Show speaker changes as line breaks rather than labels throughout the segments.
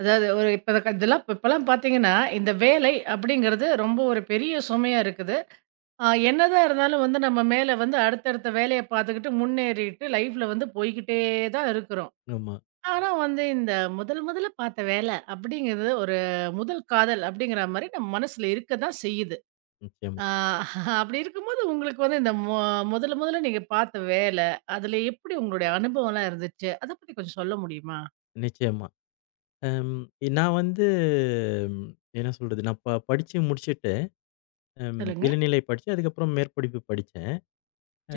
அதாவது ஒரு இப்ப க இதெல்லாம் இப்பலாம் பார்த்தீங்கன்னா, இந்த வேலை அப்படிங்கிறது ரொம்ப ஒரு பெரிய சுமையா இருக்குது. அ என்னதான் இருந்தாலும் வந்து நம்ம மேல வந்து அடுத்தடுத்த வேலைய பார்த்துக்கிட்டு முன்னேறிட்டு லைஃப்ல வந்து போய்க்கிட்டே தான் இருக்கிறோம்.
ஆமா.
ஆனா வந்து இந்த முதல் முதல்ல பார்த்த வேலை அப்படிங்கிறது ஒரு முதல் காதல் அப்படிங்கிற மாரி நம்ம மனசுல இருக்க தான் செய்யுது.
நிச்சயமா,
அ அப்படி இருக்கும்போது உங்களுக்கு வந்து இந்த முதல்ல முதல்ல நீங்க பார்த்த வேலை, அதுல எப்படி உங்களுடைய அனுபவம்லாம் இருந்துச்சு? அத பத்தி கொஞ்சம் சொல்ல முடியுமா?
நிச்சயமா. அம் நான் வந்து ம், என்ன சொல்றது? நான் படிச்சு முடிச்சுட்டு, அம்
சொல்லுங்க.
இளநிலை படிச்சு, அதுக்கப்புறம் மேற்படிப்பு படிச்சேன்.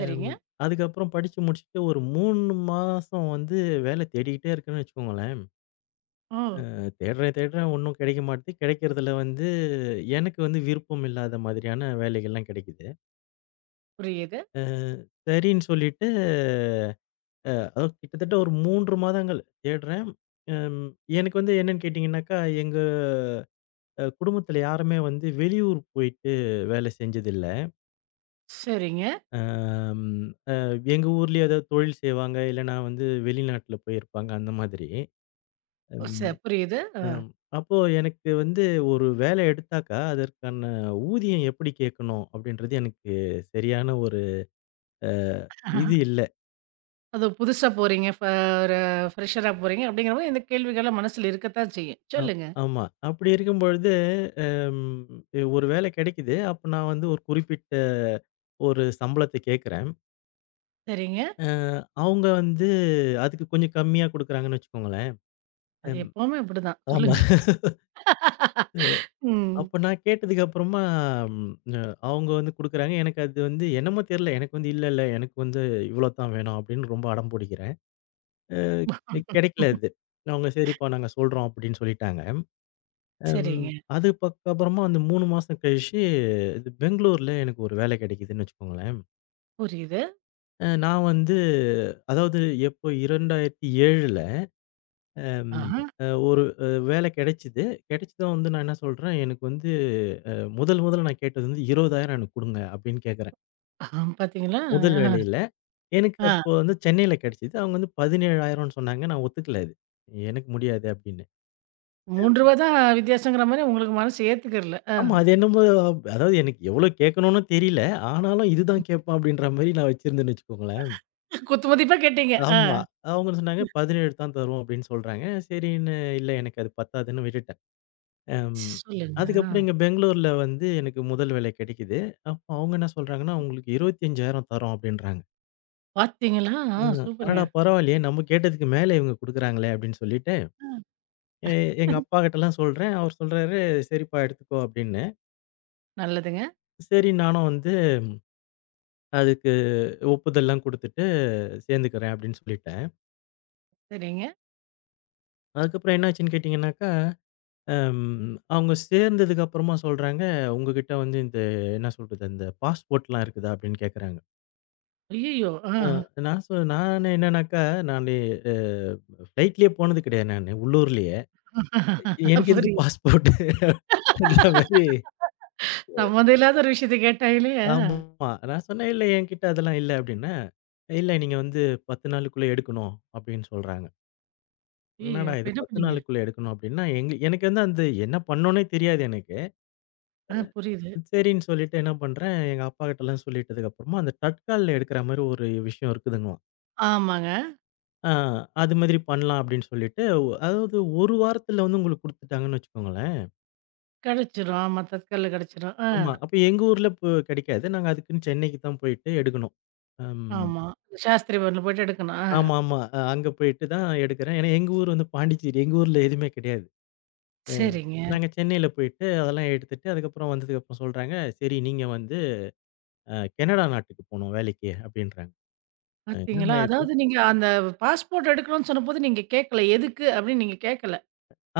அம் அதுக்கப்புறம் படிச்சு முடிச்சுட்டு ஒரு 3 மாசம் வந்து வேலை தேடிக்கிட்டே இருக்கேன்னு வச்சுக்கோங்களேன்.
ஓ!
தேடுறேன், தேடுறேன் ஒண்ணும் கிடைக்க மாட்டுது. கிடைக்கிறதுல வந்து எனக்கு வந்து விருப்பம் இல்லாத மாதிரியான வேலைகள்லாம் கிடைக்குது.
புரியுது.
அ சரின்னு சொல்லிட்டு, அதாவது கிட்டத்தட்ட ஒரு 3 மாதங்கள் தேடுறேன். அம் எனக்கு வந்து என்னன்னு கேட்டீங்கன்னாக்கா, எங்க குடும்பத்துல யாருமே வந்து வெளியூர் போயிட்டு வேலை செஞ்சதில்ல.
சரிங்க.
அம் அ எங்க ஊர்லயே ஏதாவது தொழில் செய்வாங்க, இல்லன்னா வந்து வெளிநாட்டுல போயிருப்பாங்க அந்த மாதிரி.
ஓ!
ம்
புரியுது. ஆ.
அம் அப்போ எனக்கு வந்து ஒரு வேலை எடுத்தாக்கா, அதற்கான ஊதியம் எப்படி கேட்கணும் அப்படின்றது எனக்கு சரியான ஒரு அ இது இல்ல.
அதுவும் புதுசா போறீங்க. ஒரு ஃப்ரெஷரா போறீங்க. அப்படிங்கிறபோது இந்த கேள்விகள்லாம் மனசுல இருக்கத்தான் செய்யும்.
அ
சொல்லுங்க.
ஆமா. அப்படி இருக்கும்பொழுது அம் ஒரு வேலை கிடைக்குது. அப்ப நான் வந்து ஒரு குறிப்பிட்ட ஒரு சம்பளத்த கேட்கிறேன்.
சரிங்க.
அ அவங்க வந்து அதுக்கு கொஞ்சம் கம்மியா குடுக்குறாங்கன்னு வச்சுக்கோங்களேன்.
அது
அம்
எப்பவுமே அப்படிதான்.
ஆமா.
சொல்லுங்க. ம்.
அப்ப நான் கேட்டதுக்கு அப்புறமா ம் அ அவங்க வந்து குடுக்குறாங்க. எனக்கு அது வந்து என்னமோ தெரியல. எனக்கு வந்து இல்ல, இல்ல எனக்கு வந்து இவ்ளோ தான் வேணும் அப்படின்னு ரொம்ப அடம் புடிக்கிறேன். அ கெடைக்கல அது. அவங்க சரிப்பா நாங்க சொல்றோம் அப்படின்னு சொல்லிட்டாங்க. அம்
சரிங்க.
அதுக்கப்புறமா வந்து 3 மாசம் கழிச்சு இது பெங்களூர்ல எனக்கு ஒரு வேலை கெடைக்குதுன்னு வச்சுக்கோங்களேன்.
புரியுது.
நான் வந்து அதாவது எப்போ 2007ல அம்
ஆஹா.
அ ஒரு வேலை கெடைச்சது. கெடைச்சதும் வந்து நான் என்ன சொல்றேன், எனக்கு வந்து அ முதல் முதல்ல நான் கேட்டது வந்து 20,000 எனக்கு குடுங்க அப்படின்னு கேட்கிறேன்.
ஆஹா, பாத்தீங்களா?
முதல்
ஆ.
வேலையில. எனக்கு
ஆ.
அப்போ வந்து சென்னையில கிடைச்சது. அவங்க வந்து 17,000ன்னு சொன்னாங்க. நான் ஒத்துக்கல அது. எனக்கு முடியாது அப்படின்னு.
ரூ. 3 தான் வித்தியாசங்கிற மாரி உங்களுக்கு மனசு ஏத்துக்கிறல. ஆ.
ஆமா அது என்னமோ அதாவது எனக்கு எவ்வளோ கேட்கணும்னு தெரியல. ஆனாலும் இதுதான் கேட்பான் அப்படின்ற மாரி நான் வச்சிருந்தேன்னு வச்சுக்கோங்களேன்.
குத்து மதிப்பா கேட்டீங்க. ஆ.
ஆமா. அவங்க சொன்னாங்க 17 தான் தருவோம் அப்படின்னு சொல்றாங்க. சரின்னு இல்ல எனக்கு அது பத்தாதுன்னு விட்டுட்டேன். அம்.
சொல்லுங்க. ஆ.
அதுக்கப்புறம் இங்க பெங்களூர்ல வந்து எனக்கு முதல் வேலை கிடைக்குது. அப்போ அவங்க என்ன சொல்றாங்கன்னா, உங்களுக்கு 25,000 தரோம் அப்படின்றாங்க.
பாத்தீங்களா? ஆ
ம்.
சூப்பருங்க.
அடடா! பரவாயில்லையே! நம்ம கேட்டதுக்கு மேல இவங்க குடுக்குறாங்களே! அப்படின்னு சொல்லிட்டு, எ எங்க அப்பாகிட்டலாம் சொல்றேன். அவர் சொல்றாரு, "சரிப்பா எடுத்துக்கோ" அப்படின்னு.
நல்லதுங்க.
சரி நானும் வந்து அதுக்கு ஒப்புதல்லாம் குடுத்துட்டு சேர்ந்துக்கிறேன் அப்படின்னு சொல்லிட்டேன்.
சரிங்க.
அதுக்கப்புறம் என்னாச்சுன்னு கேட்டீங்கன்னாக்கா, அம் அவங்க சேர்ந்ததுக்கு அப்புறமா சொல்றாங்க, "உங்ககிட்ட வந்து இந்த என்ன சொல்றது, இந்த பாஸ்போர்ட்லாம் இருக்குதா?" அப்படின்னு கேட்கறாங்க.
ஐய்யயோ! ஆ.
அ நான் நான் என்னன்னாக்கா, நானு அ ஃப்ளைட்லயே போனது கிடையாது நானு, உள்ளூர்லயே. எனக்கு எதுக்கு
புரியுது.
பாஸ்போர்ட்? அந்த மாரி
சம்மந்தம் இல்லாத ஒரு விஷயத்த கேட்டாங்களே! ஆ.
ஆமா. நான் சொன்னேன், "இல்ல என்கிட்ட அதெல்லாம் இல்ல" அப்படின்னேன். "இல்ல நீங்க வந்து 10 நாளுக்குள்ள எடுக்கணும்" அப்படின்னு சொல்றாங்க.
ஐயய்யோ!
என்னடா
அப்ப
இது
என்ன
10
பண்ணீங்க?
நாளுக்குள்ள எடுக்கணும் அப்படின்னா, எங்க எனக்கு வந்து அந்த என்ன பண்ணணும்னே தெரியாது எனக்கு.
ஆ புரியுது.
சரின்னு சொல்லிட்டு என்ன பண்றேன், எங்க அப்பாகிட்டலாம் சொல்லிட்டதுக்கு அப்புறமா, அந்த தட்கால்ல எடுக்கிற மாரி ஒரு விஷயம் இருக்குதுங்களாம்.
ஆமாங்க.
ஆ அது மாதிரி பண்ணலாம் அப்படின்னு சொல்லிட்டு, அதாவது 1 வாரத்துல வந்து உங்களுக்கு குடுத்துட்டாங்கன்னு வச்சுக்கோங்களேன்.
கிடைச்சிரும். ஆமா, தட்கல்ல கிடைச்சிரும். ஆ,
ஆமா. அப்ப எங்க ஊர்ல இப்ப கிடைக்காது. நாங்க அதுக்குன்னு சென்னைக்கு தான் போயிட்டு எடுக்கணும். அம்.
ஆமா. சாஸ்திரி பவன்ல போயிட்டு எடுக்கணும். ஆ,
ஆமாமா. அங்க போயிட்டு தான் எடுக்கிறேன். ஏன்னா எங்க ஊர் வந்து பாண்டிச்சேரி. எங்க ஊர்ல எதுவுமே கிடையாது. அ
சரிங்க.
நாங்க சென்னையில போயிட்டு அதெல்லாம் எடுத்துட்டு, அதுக்கப்புறம் வந்ததுக்கப்புறம் சொல்றாங்க, "சரி நீங்க வந்து கனடா நாட்டுக்கு போணும் வேலைக்கு" அப்படின்றாங்க. என்னங்க
பார்த்தீங்களா?
இது?
அதாவது நீங்க அந்த பாஸ்போர்ட் எடுக்கணும்னு சொன்னபோது நீங்க கேட்கல. எதுக்கு அப்படின்னு நீங்க கேட்கல.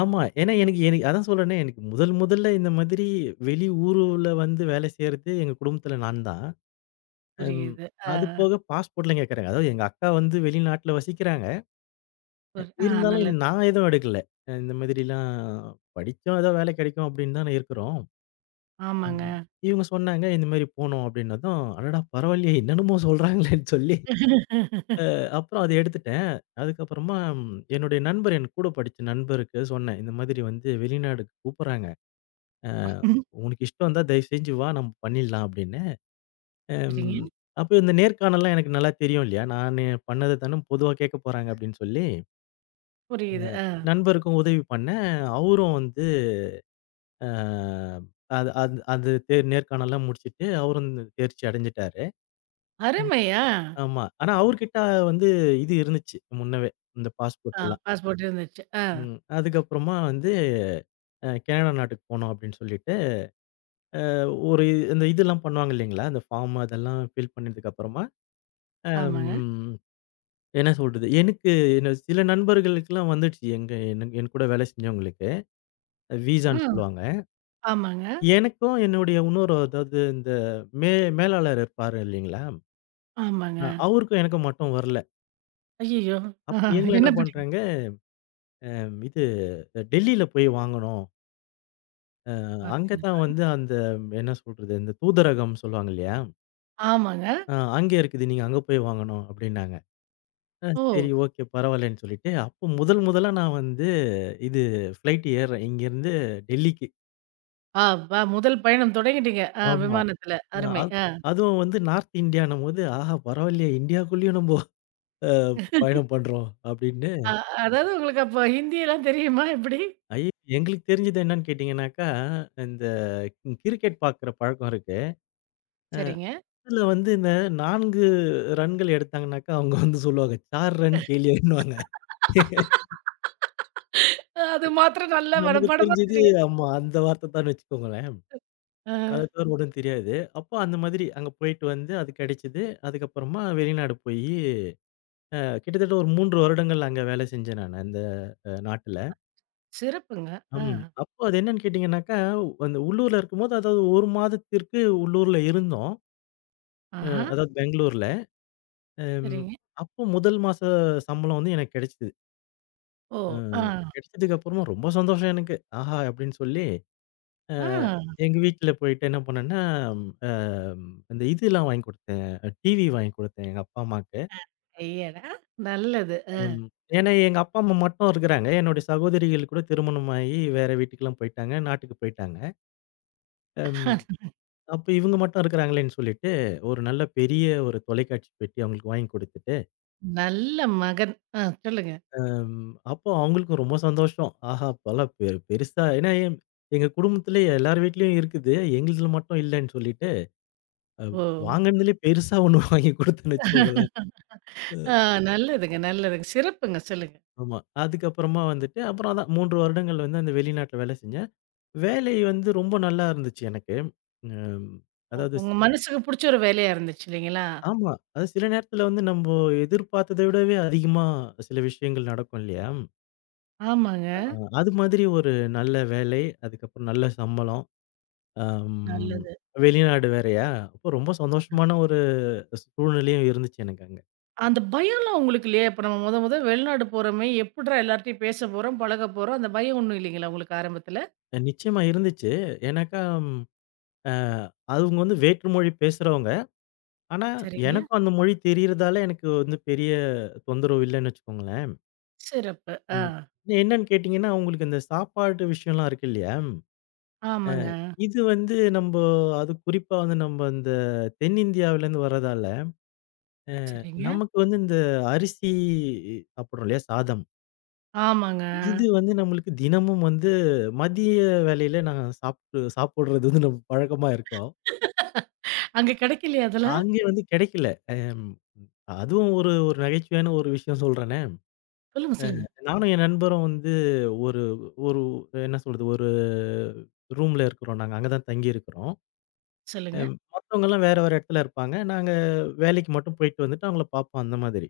ஆமா. ஏன்னா எனக்கு எனக்கு அதான் சொல்றேனே, எனக்கு முதல் முதல்ல இந்த மாதிரி வெளி ஊருல வந்து வேலை செய்றது எங்க குடும்பத்துல நான் தான். அம்
புரியுது. ஆ,
அது போக பாஸ்போர்ட்லாம் கேட்கறாங்க. அதாவது எங்க அக்கா வந்து வெளிநாட்டுல வசிக்கிறாங்க.
புரி ஆ
இருந்தாலும் இது
நல்லது.
நான் எதுவும் எடுக்கல. இந்த மாதிரிலாம் படிச்சோம் ஏதோ வேலை கிடைக்கும் அப்படின்னு தானே இருக்கிறோம்.
ஆமாங்க.
ம். இவங்க சொன்னாங்க, இந்த மாரி போனோம் அப்படின்னதும், அடடா! பரவாயில்லையே என்னென்னமோ சொல்றாங்களேன்னு சொல்லி, அப்புறம் அத எடுத்துட்டேன். அதுக்கப்புறமா ம், என்னுடைய நண்பர் என் கூட படிச்ச நண்பருக்கு சொன்னேன். இந்த மாதிரி வந்து வெளிநாடுக்கு கூப்புடுறாங்க. அ
ம்.
உனக்கு இஷ்டம் இருந்தா தயவு செஞ்சு வா நம்ம பண்ணிடலாம் அப்படின்னு.
சரிங்க.
அம் அப்போ இந்த நேர்காணல்லாம் எனக்கு நல்லா தெரியும் இல்லையா? நானு பண்ணது தானே பொதுவா கேட்க போறாங்க அப்படின்னு சொல்லி,
புரியுது. ஆ,
நண்பருக்கும் உதவி பண்ணேன். அவரும் வந்து அ அது அது அது தே நேர்காணல்லாம் முடிச்சுட்டு அவரும் தேர்ச்சி அடைஞ்சுட்டாரு.
அருமை. ஆ,
ஆமா. ஆனா அவர்கிட்ட வந்து இது இருந்துச்சு முன்னவே. இந்த பாஸ்போர்ட்
ஆ
எல்லாம்.
பாஸ்போர்ட் இருந்துச்சு. ஆ,
ம். அதுக்கப்புறமா வந்து கனடா நாட்டுக்கு போனோம் அப்படின்னு சொல்லிட்டு, ஒரு இந்த இதெல்லாம் பண்ணுவாங்க இல்லைங்களா? அந்த ஃபார்ம் அதெல்லாம் ஃபில் பண்ணதுக்கு அப்புறமா,
ஆமாங்க.
அம் என்ன சொல்றது? எனக்கு என்ன சில நண்பர்களுக்கெல்லாம் வந்துடுச்சு. எங்க என் கூட வேலை செஞ்சவங்களுக்கு.
ஆ,
விசான்னு சொல்லுவாங்க.
ஆமாங்க,
எனக்கும் என்னுடைய இன்னொரு அதாவது இந்த மே மேலாளர் இருப்பாரு இல்லைங்களா?
ஆமாங்க.
அவருக்கும் எனக்கும் மட்டும் வரல.
ஐயய்யோ!
அப்ப எங்கள என்ன
என்ன பண்ணீங்க?
பண்றாங்க, இது டெல்லியில போய் வாங்கணும். அங்க தான்
பார்த்தீங்களா?
வந்து அந்த என்ன சொல்றது, இந்த தூதரகம் சொல்லுவாங்க இல்லையா?
ஆமாங்க.
அங்கே இருக்குது. நீங்க அங்க போய் வாங்கணும் அப்டின்னாங்க.
ஓ!
சரி ஓகே பரவாயில்லன்னு சொல்லிட்டு, அப்போ முதல் முதலா நான் வந்து இது ஃப்ளைட் ஏர்றேன். இங்கேருந்து டெல்லிக்கு.
ஆ, முதல் பயணம் தொடங்கிட்டீங்க. ஆ
ஆமா.
விமானத்துல.
அ
அருமை.
அது
ஆ.
அதுவும் வந்து நார்த் இந்தியான்னும்போது, ஆஹா பரவாயில்லையே இந்தியாக்குள்ளேயும் நம்போ அ பயணம் பண்றோம் அப்டின்னு.
அ அதாவது உங்களுக்கு அப்ப ஹிந்தியெல்லாம் தெரியுமா எப்படி?
ஐய எங்களுக்கு தெரிஞ்சது என்னன்னு கேட்டீங்கன்னாக்கா, இந்த கிரிக்கெட் பார்க்குற பழக்கம் இருக்கு.
சரிங்க.
அதுல வந்து இந்த 4 ரன்கள் எடுத்தாங்கனாக்கா, அவங்க வந்து சொல்லுவாங்க, 4 ரன் கேலியேன்னுவாங்க.
அது மாத்திரம் நல்லா
நமக்கு
மனப்பாடமா
தெரிஞ்சது
தெரியும்.
ஆமா. அந்த வார்த்தை தான் வச்சுக்கோங்களேன்.
ஆ.
அத தவிர ஒண்ணும் தெரியாது. அப்போ அந்த மாதிரி அங்க போயிட்டு வந்து அது கிடைச்சது. அதுக்கப்புறமா வெளிநாடு போயி, கிட்டத்தட்ட ஒரு 3 வருடங்கள் அங்க வேலை செஞ்சேன் நானு அந்த நாட்டுல.
சிறப்புங்க. ஆ.
ம். அப்போ அது என்னன்னு கேட்டீங்கன்னாக்கா, அந்த உள்ளூர்ல இருக்கும்போது அதாவது 1 மாதத்திற்கு உள்ளூர்ல இருந்தோம்.
ஆஹா.
அதாவது பெங்களூர்ல. அம்.
சரிங்க.
அப்போ முதல் மாச சம்பளம் வந்து எனக்கு கிடைச்சது.
ஓ!
அ
ஆ.
கிடைச்சதுக்கு அப்புறமா ரொம்ப சந்தோஷம் எனக்கு. ஆஹா! அப்படின்னு சொல்லி அ
ஆ.
எங்க வீட்ல போயிட்டு என்ன பண்ணேன்னா, அ இந்த இதெல்லாம் வாங்கி குடுத்தேன். டிவி வாங்கி குடுத்தேன் எங்க அப்பா, அம்மாக்கு.
ஐயடா! நல்லது.
ம். ஏன்னா எங்க அப்பா, அம்மா மட்டும் இருக்கிறாங்க. என்னுடைய சகோதரிகள் கூட திருமணமாகி வேற வீட்டுக்கெல்லாம் போயிட்டாங்க. நாட்டுக்கு போயிட்டாங்க. ம். அப்ப இவங்க மட்டும் இருக்கிறாங்களேன்னு சொல்லிட்டு, ஒரு நல்ல பெரிய ஒரு தொலைக்காட்சி பெட்டி அவங்களுக்கு வாங்கி குடுத்துட்டு,
நல்ல மகன். ஆ சொல்லுங்க.
ம் அப்போ அவங்களுக்கும் ரொம்ப சந்தோஷம். ஆஹா! பல பெருசா ஏன்னா எங்க குடும்பத்திலே எல்லார் வீட்லயும் இருக்குது. எங்களுதுல மட்டும் இல்லன்னு சொல்லிட்டு, அ
ஓ!
வாங்கினதுலயே பெருசா ஒண்ணு வாங்கி குடுத்தேன்னு வச்சுக்கோங்களேன்.
ஆ நல்லதுங்க, நல்லதுங்க. சிறப்புங்க. சொல்லுங்க.
ஆமா. அதுக்கப்புறமா வந்துட்டு, அப்புறம் அதான் 3 வருடங்கள் வந்து அந்த வெளிநாட்ல வேலை செஞ்சேன். வேலை வந்து ரொம்ப நல்லா இருந்துச்சு எனக்கு. ம் அதாவது ஸ்-
உங்க மனசுக்கு புடிச்ச ஒரு வேலையா இருந்துச்சு இல்லைங்களா?
ஆமா. அதாவது சில நேரத்துல வந்து நம்போ எதிர்பார்த்தத விடவே அதிகமா சில விஷயங்கள் நடக்கும் இல்லையா?
ஆமாங்க.
அது மாதிரி ஒரு நல்ல வேலை, அதுக்கப்புறம் நல்ல சம்பளம். அம்
நல்லது.
வெளிநாடு வேறயா, அப்போ ரொம்ப சந்தோஷமான ஒரு சூழ்நிலையும் இருந்துச்சு எனக்கு அங்க.
அந்த பயம்லாம் உங்களுக்கு இல்லையா? இப்ப நம்ம மொத மொத வெளிநாடு போறோமே! எப்புட்றா எல்லார்ட்டயும் பேச போறோம், பழக போறோம். அந்த பயம் ஒண்ணும் இல்லைங்களா உங்களுக்கு ஆரம்பத்துல?
நிச்சயமா இருந்துச்சு. ஏன்னாக்கா, ம் அ அவங்க வந்து வேற்று மொழி பேசுறவங்க. ஆனா,
சரிங்க.
எனக்கும் அந்த மொழி தெரியறதால எனக்கு வந்து பெரிய தொந்தரவு இல்லன்னு வச்சுக்கோங்களேன்.
சிறப்பு. ஆ.
ம். என்னன்னு கேட்டீங்கன்னா, உங்களுக்கு இந்த சாப்பாட்டு விஷயம்லாம் இருக்கு இல்லையா? அ
ஆமாங்க.
இது வந்து நம்ப அது குறிப்பா வந்து நம்ப இந்த தென்னிந்தியாவிலேருந்து வர்றதால, அ
சரிங்க.
நமக்கு வந்து இந்த அரிசி சாப்பிடுறோம் இல்லையா? சாதம்.
ஆமாங்க.
இது வந்து நம்மளுக்கு தினமும் வந்து மதிய வேளையில நாங்க சாப்ட்டு சாப்பிடுறது வந்து நம்ம பழக்கமா இருக்கும்.
அங்க கிடைக்கலையா அதெல்லாம்?
அங்கே வந்து கிடைக்கல. அம் அதுவும் ஒரு ஒரு நகைச்சுவையான ஒரு விஷயம் சொல்றேனே!
சொல்லுங்க, சொல்லுங்க.
நானும் என் நண்பரும் வந்து ஒரு ஒரு என்ன சொல்றது? ஒரு ரூம்ல இருக்கிறோம் நாங்க. அங்க தான் தங்கி இருக்கிறோம்.
சொல்லுங்க.
மத்தவங்கலாம் வேற, வேற இடத்துல இருப்பாங்க. நாங்க வேலைக்கு மட்டும் போயிட்டு வந்துட்டு அவங்கள பார்ப்போம் அந்த மாதிரி.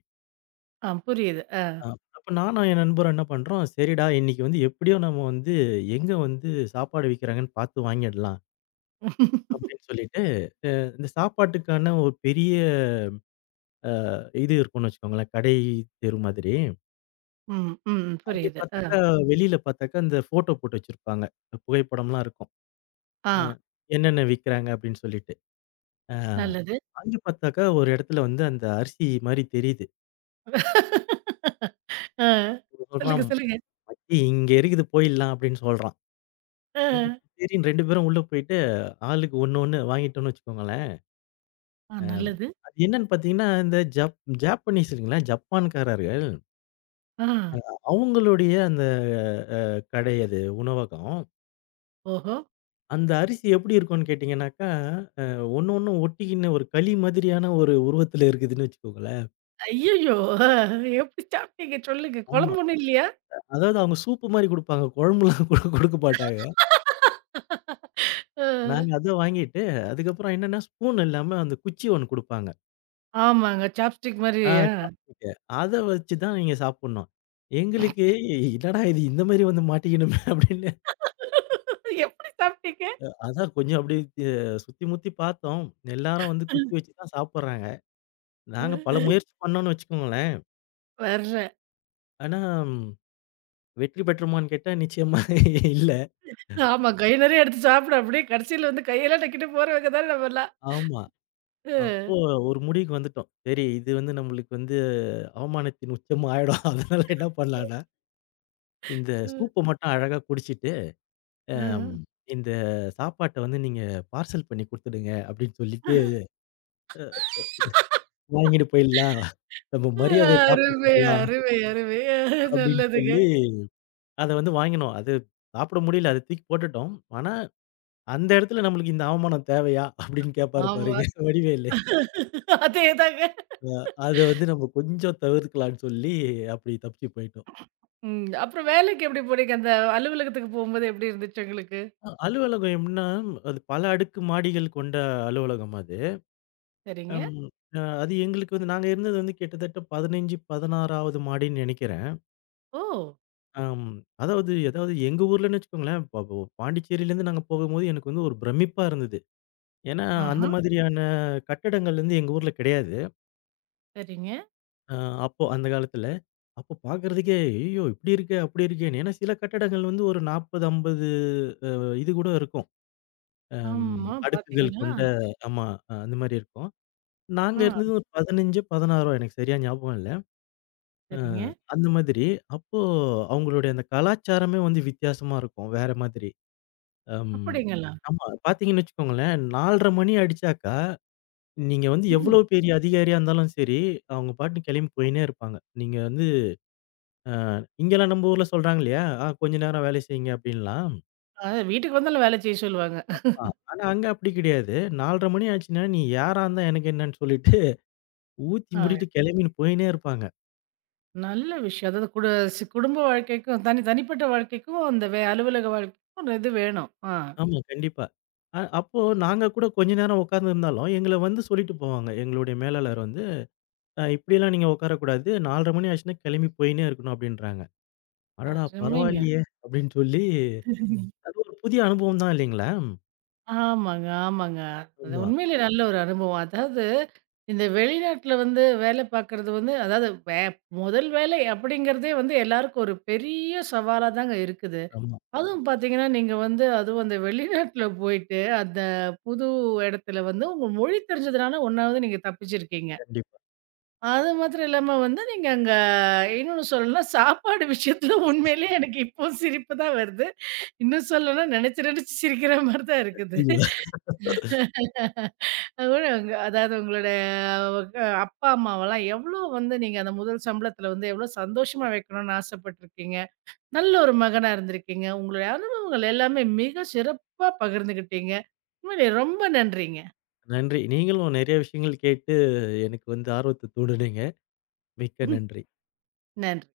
ஆ புரியுது. ஆ.
அ அப்ப நானும் என் நண்பரும் என்ன பண்றோம், "சரிடா இன்னைக்கு வந்து எப்படியோ நம்ம வந்து எங்க வந்து சாப்பாடு விக்கிறாங்கன்னு பார்த்து வாங்கிடலாம்." அப்படின்னு சொல்லிட்டு, இந்த சாப்பாட்டுக்கான ஒரு பெரிய இது இருக்கும்னு வச்சுக்கோங்களேன். கடை தெரு மாதிரி.
ம், ம்.
அங்கே
புரியுது. ஆ.
பார்த்தாக்கா வெளியில பார்த்தாக்கா இந்த ஃபோட்டோ போட்டு வச்சிருப்பாங்க. புகைப்படம்லாம் இருக்கும்.
ஆ.
அ என்னென்ன விக்கிறாங்க அப்படின்னு சொல்லிட்டு. அ
நல்லது.
அங்க பார்த்தாக்கா ஒரு இடத்துல வந்து அந்த அரிசி மாரி தெரியுது.
ஆ.
இவன் சொல்றான்,
சொல்லுங்க, சொல்லுங்க.
"மச்சி இங்க இருக்குது போயிடலாம்" அப்படின்னு சொல்றான்.
ஆ.
ம். சரின்னு 2 பேரும் உள்ள போயிட்டு ஆளுக்கு ஒண்ணு ஒண்ணு வாங்கிட்டோம்னு வச்சுக்கோங்களேன்.
ஆ
அ
நல்லது.
அது என்னன்னு பார்த்தீங்கன்னா, இந்த ஜாப்பனீஸ் இருக்குங்களா, ஜப்பான்காரர்கள்
ஆ.
அவங்களுடைய அந்த அ கடை அது உணவகம்.
ஓஹோ!
அந்த அரிசி எப்படி இருக்கும்னு கேட்டீங்கன்னாக்கா, அ ஒண்ணு ஒண்ணும் ஒட்டிக்கின்னு ஒரு களி மாதிரியான ஒரு உருவத்துல இருக்குதுன்னு வச்சுக்கோங்களேன்.
ஐய்யயோ! ஆ. எப்படி சாப்பிட்டீங்க? சொல்லுங்க.
ஆமா.
குழம்பு ஒண்ணும் இல்லையா?
அதாவது அவங்க சூப்பு மாரி குடுப்பாங்க. குழம்புலாம் குடுக்க மாட்டாங்க.
ஆ.
நாங்க அத வாங்கிட்டு, அதுக்கப்புறம் என்னன்னா ஸ்பூன் இல்லாம அந்த குச்சி ஒண்ணு குடுப்பாங்க.
ஆமாங்க. சாப்ஸ்டிக் மாரி.
ஆ
ஆ.
சாப்ஸ்டிக்கு. அத வச்சு தான் நீங்க சாப்புட்ணும். எங்களுக்கு என்னடா இது இந்த மாரி வந்து மாட்டிக்கணுமே அப்படின்னு,
எப்படி சாப்பிட்டீங்க?
அதான் கொஞ்சம் அப்படியே சுத்தி முத்தி பார்த்தோம். எல்லாரும் வந்து குச்சி வச்சு தான் சாப்புட்றாங்க. நாங்க பல முயற்சி பண்ணோம்னு வச்சுக்கோங்களேன்.
வர்றேன்.
ஆனா வெற்றி பெற்றோமான்னு கேட்டா நிச்சயமா இல்ல.
ஆமா. கை நெறைய எடுத்து சாப்பிட அப்படியே கடைசியில வந்து கையெல்லாம் நக்கிட்டு போறவங்க தானே நம்மலாம்.
ஆமா. அப்போ
ம்.
ஒரு முடிவுக்கு வந்துட்டோம். சரி இது வந்து நம்மளுக்கு வந்து அவமானத்தின் உச்சம் ஆயிடும். அதனால என்ன பண்ணலான்னா, இந்த
அ.
சூப்ப மட்டும் அழகா குடிச்சிட்டு,
அ.
அம் இந்த சாப்பாட்ட வந்து நீங்க பார்சல் பண்ணி குடுத்துடுங்க அப்டின்னு சொல்லிட்டு, வாங்கிட்டு போயிடலாம். நம்ம மரியாதைய
அருமை,
காப்பாத்திக்கலாம்
அருமை, அருமை.
அப்டின்னு
நல்லதுங்க.
சொல்லி, அத வந்து வாங்கினோம். அது சாப்பிட முடியல. அத தூக்கி போட்டுட்டோம். ஆனா, அந்த இடத்துல நம்மளுக்கு இந்த அவமானம் தேவையா? அப்டின்னு கேட்பாரு
ஆமா.
பாருங்க வடிவேலு.
அதேதாங்க.
அ அத வந்து நம்ம கொஞ்சம் தவிர்க்கலான்னு சொல்லி அப்டி தப்பிச்சு போயிட்டோம்.
ம். அப்புறம் வேலைக்கு எப்படி போனீங்க? அந்த அலுவலகத்துக்கு போம்போது எப்படி இருந்துச்சு உங்களுக்கு?
அலுவலகம் எப்டின்னா, அது பல அடுக்கு மாடிகள் கொண்ட அலுவலகம் அது.
சரிங்க.
அம். அது எங்களுக்கு வந்து நாங்க இருந்தது வந்து கிட்டத்தட்ட 15, 16வது மாடின்னு நெனைக்கிறேன்.
ஓ!
அம். அதாவது அதாவது எங்க ஊர்லன்னு வச்சுக்கோங்களேன், ப ப பாண்டிச்சேரியிலேருந்து நாங்க போகும்போது எனக்கு வந்து ஒரு பிரமிப்பா இருந்தது. ஏன்னா, அந்த
ஆஹா.
மாதிரியான கட்டடங்கள் வந்து எங்க ஊர்ல கிடையாது.
சரிங்க.
அ அப்போ அந்த காலத்துல. அப்போ பார்க்கறதுக்கே, "ஐயய்யோ! இப்படி இருக்கே, அப்படி இருக்கேன்னு." ஏன்னா சில கட்டடங்கள் வந்து ஒரு 40, 50 அ இது கூட இருக்கும். அம்
ஆமா
அடுக்குகள்
பார்த்தீங்களா?
கொண்ட ஆமா. அ, அந்த மாரி இருக்கும். நாங்க இருந்தது
ஆ
ஒரு 15, 16 எனக்கு சரியா ஞாபகம் இல்ல.
சரிங்க.
அந்த மாதிரி. அப்போ அவங்களுடைய அந்த கலாச்சாரமே வந்து வித்தியாசமா இருக்கும். வேற மாதிரி. அம்.
அப்படிங்களா?
ஆமா. பார்த்தீங்கன்னு வச்சுக்கோங்களேன், 4:30 மணி அடிச்சாக்கா, நீங்க வந்து எவ்ளோ
ம்.
பெரிய அதிகாரியா இருந்தாலும் சரி, அவங்க பாட்டுக்கு கெளம்பி போயின்னே இருப்பாங்க. நீங்க வந்து இங்கலாம் நம்ம ஊர்ல சொல்றாங்க இல்லையா? "ஆ கொஞ்ச நேரம் வேலை செய்யுங்க" அப்படின்லாம்.
அ வீட்டுக்கு வந்தாலும் வேலை செய்ய சொல்லுவாங்க.
ஆ ஆனா அங்க அப்படி கிடையாது. 4:30 மணி ஆச்சுன்னா, "நீ யாரா இருந்தா எனக்கு என்னன்னு" சொல்லிட்டு ஊத்தி
ஆ.
மூடிட்டு கெளம்பின்னு போயின்னே இருப்பாங்க.
நல்ல விஷயம். அதாவது குடும்ப வாழ்க்கைக்கும், தனி தனிப்பட்ட வாழ்க்கைக்கும், அந்த அலுவலக வாழ்க்கைக்கும் ஒரு இது வேணும். ஆ.
ஆமா, கண்டிப்பா. அப்போ நாங்க கூட கொஞ்ச நேரம் உட்கார்ந்திருந்தாலும், எங்கள வந்து சொல்லிட்டு போவாங்க. எங்களுடைய மேலாளர் வந்து. இப்படியெல்லாம் நீங்க உட்காரக்கூடாது. 4:30 மணி ஆச்சுன்னா கிளம்பி போயின்னே இருக்கணும் அப்படின்றாங்க. அடடா!
அருமைங்க.
பரவாயில்லையே அப்படின்னு சொல்லி அது ஒரு புதிய அனுபவம் தான் இல்லைங்களா?
ஆமாங்க, ஆமாங்க. அது
ஆமா,
உண்மையிலே நல்ல ஒரு அனுபவம். அதாவது இந்த வெளிநாட்ல வந்து வேலை பார்க்குறது வந்து, அதாவது முதல் வேலை அப்படிங்கிறதே வந்து எல்லாருக்கும் ஒரு பெரிய சவாலா தாங்க இருக்குது.
ஆமா.
அதுவும் பார்த்தீங்கன்னா, நீங்க வந்து அதுவும் அந்த வெளிநாட்ல போயிட்டு, அந்த புது இடத்துல வந்து உங்க மொழி தெரிஞ்சதுனால ஒண்ணாவது நீங்க தப்பிச்சிருக்கீங்க.
கண்டிப்பா.
அது மாத்திரம் இல்லாம வந்து நீங்க அங்க இன்னொன்னு சொல்லணும்னா, சாப்பாடு விஷயத்துல உண்மையிலேயே எனக்கு இப்போ சிரிப்பு தான் வருது. இன்னும் சொல்லணும்னா நெனச்சு நெனச்சு சிரிக்கிற மாரி தான் இருக்குது.
இது-
அதோட அங்க அதாவது உங்களோட அப்பா, அம்மாவெல்லாம் எவ்ளோ வந்து நீங்க அந்த முதல் சம்பளத்துல வந்து எவ்ளோ சந்தோஷமா வைக்கணும்னு ஆசைப்பட்டுருக்கீங்க. நல்ல ஒரு மகனா இருந்திருக்கீங்க. உங்களுடைய அனுபவங்கள் எல்லாமே மிக சிறப்பா பகிர்ந்துகிட்டீங்க. உண்மையிலேயே ரொம்ப நன்றிங்க.
நன்றி. நீங்களும் நெறைய விஷயங்கள் கேட்டு எனக்கு வந்து ஆர்வத்த தூண்டுனீங்க. மிக்க நன்றி.
நன்றி.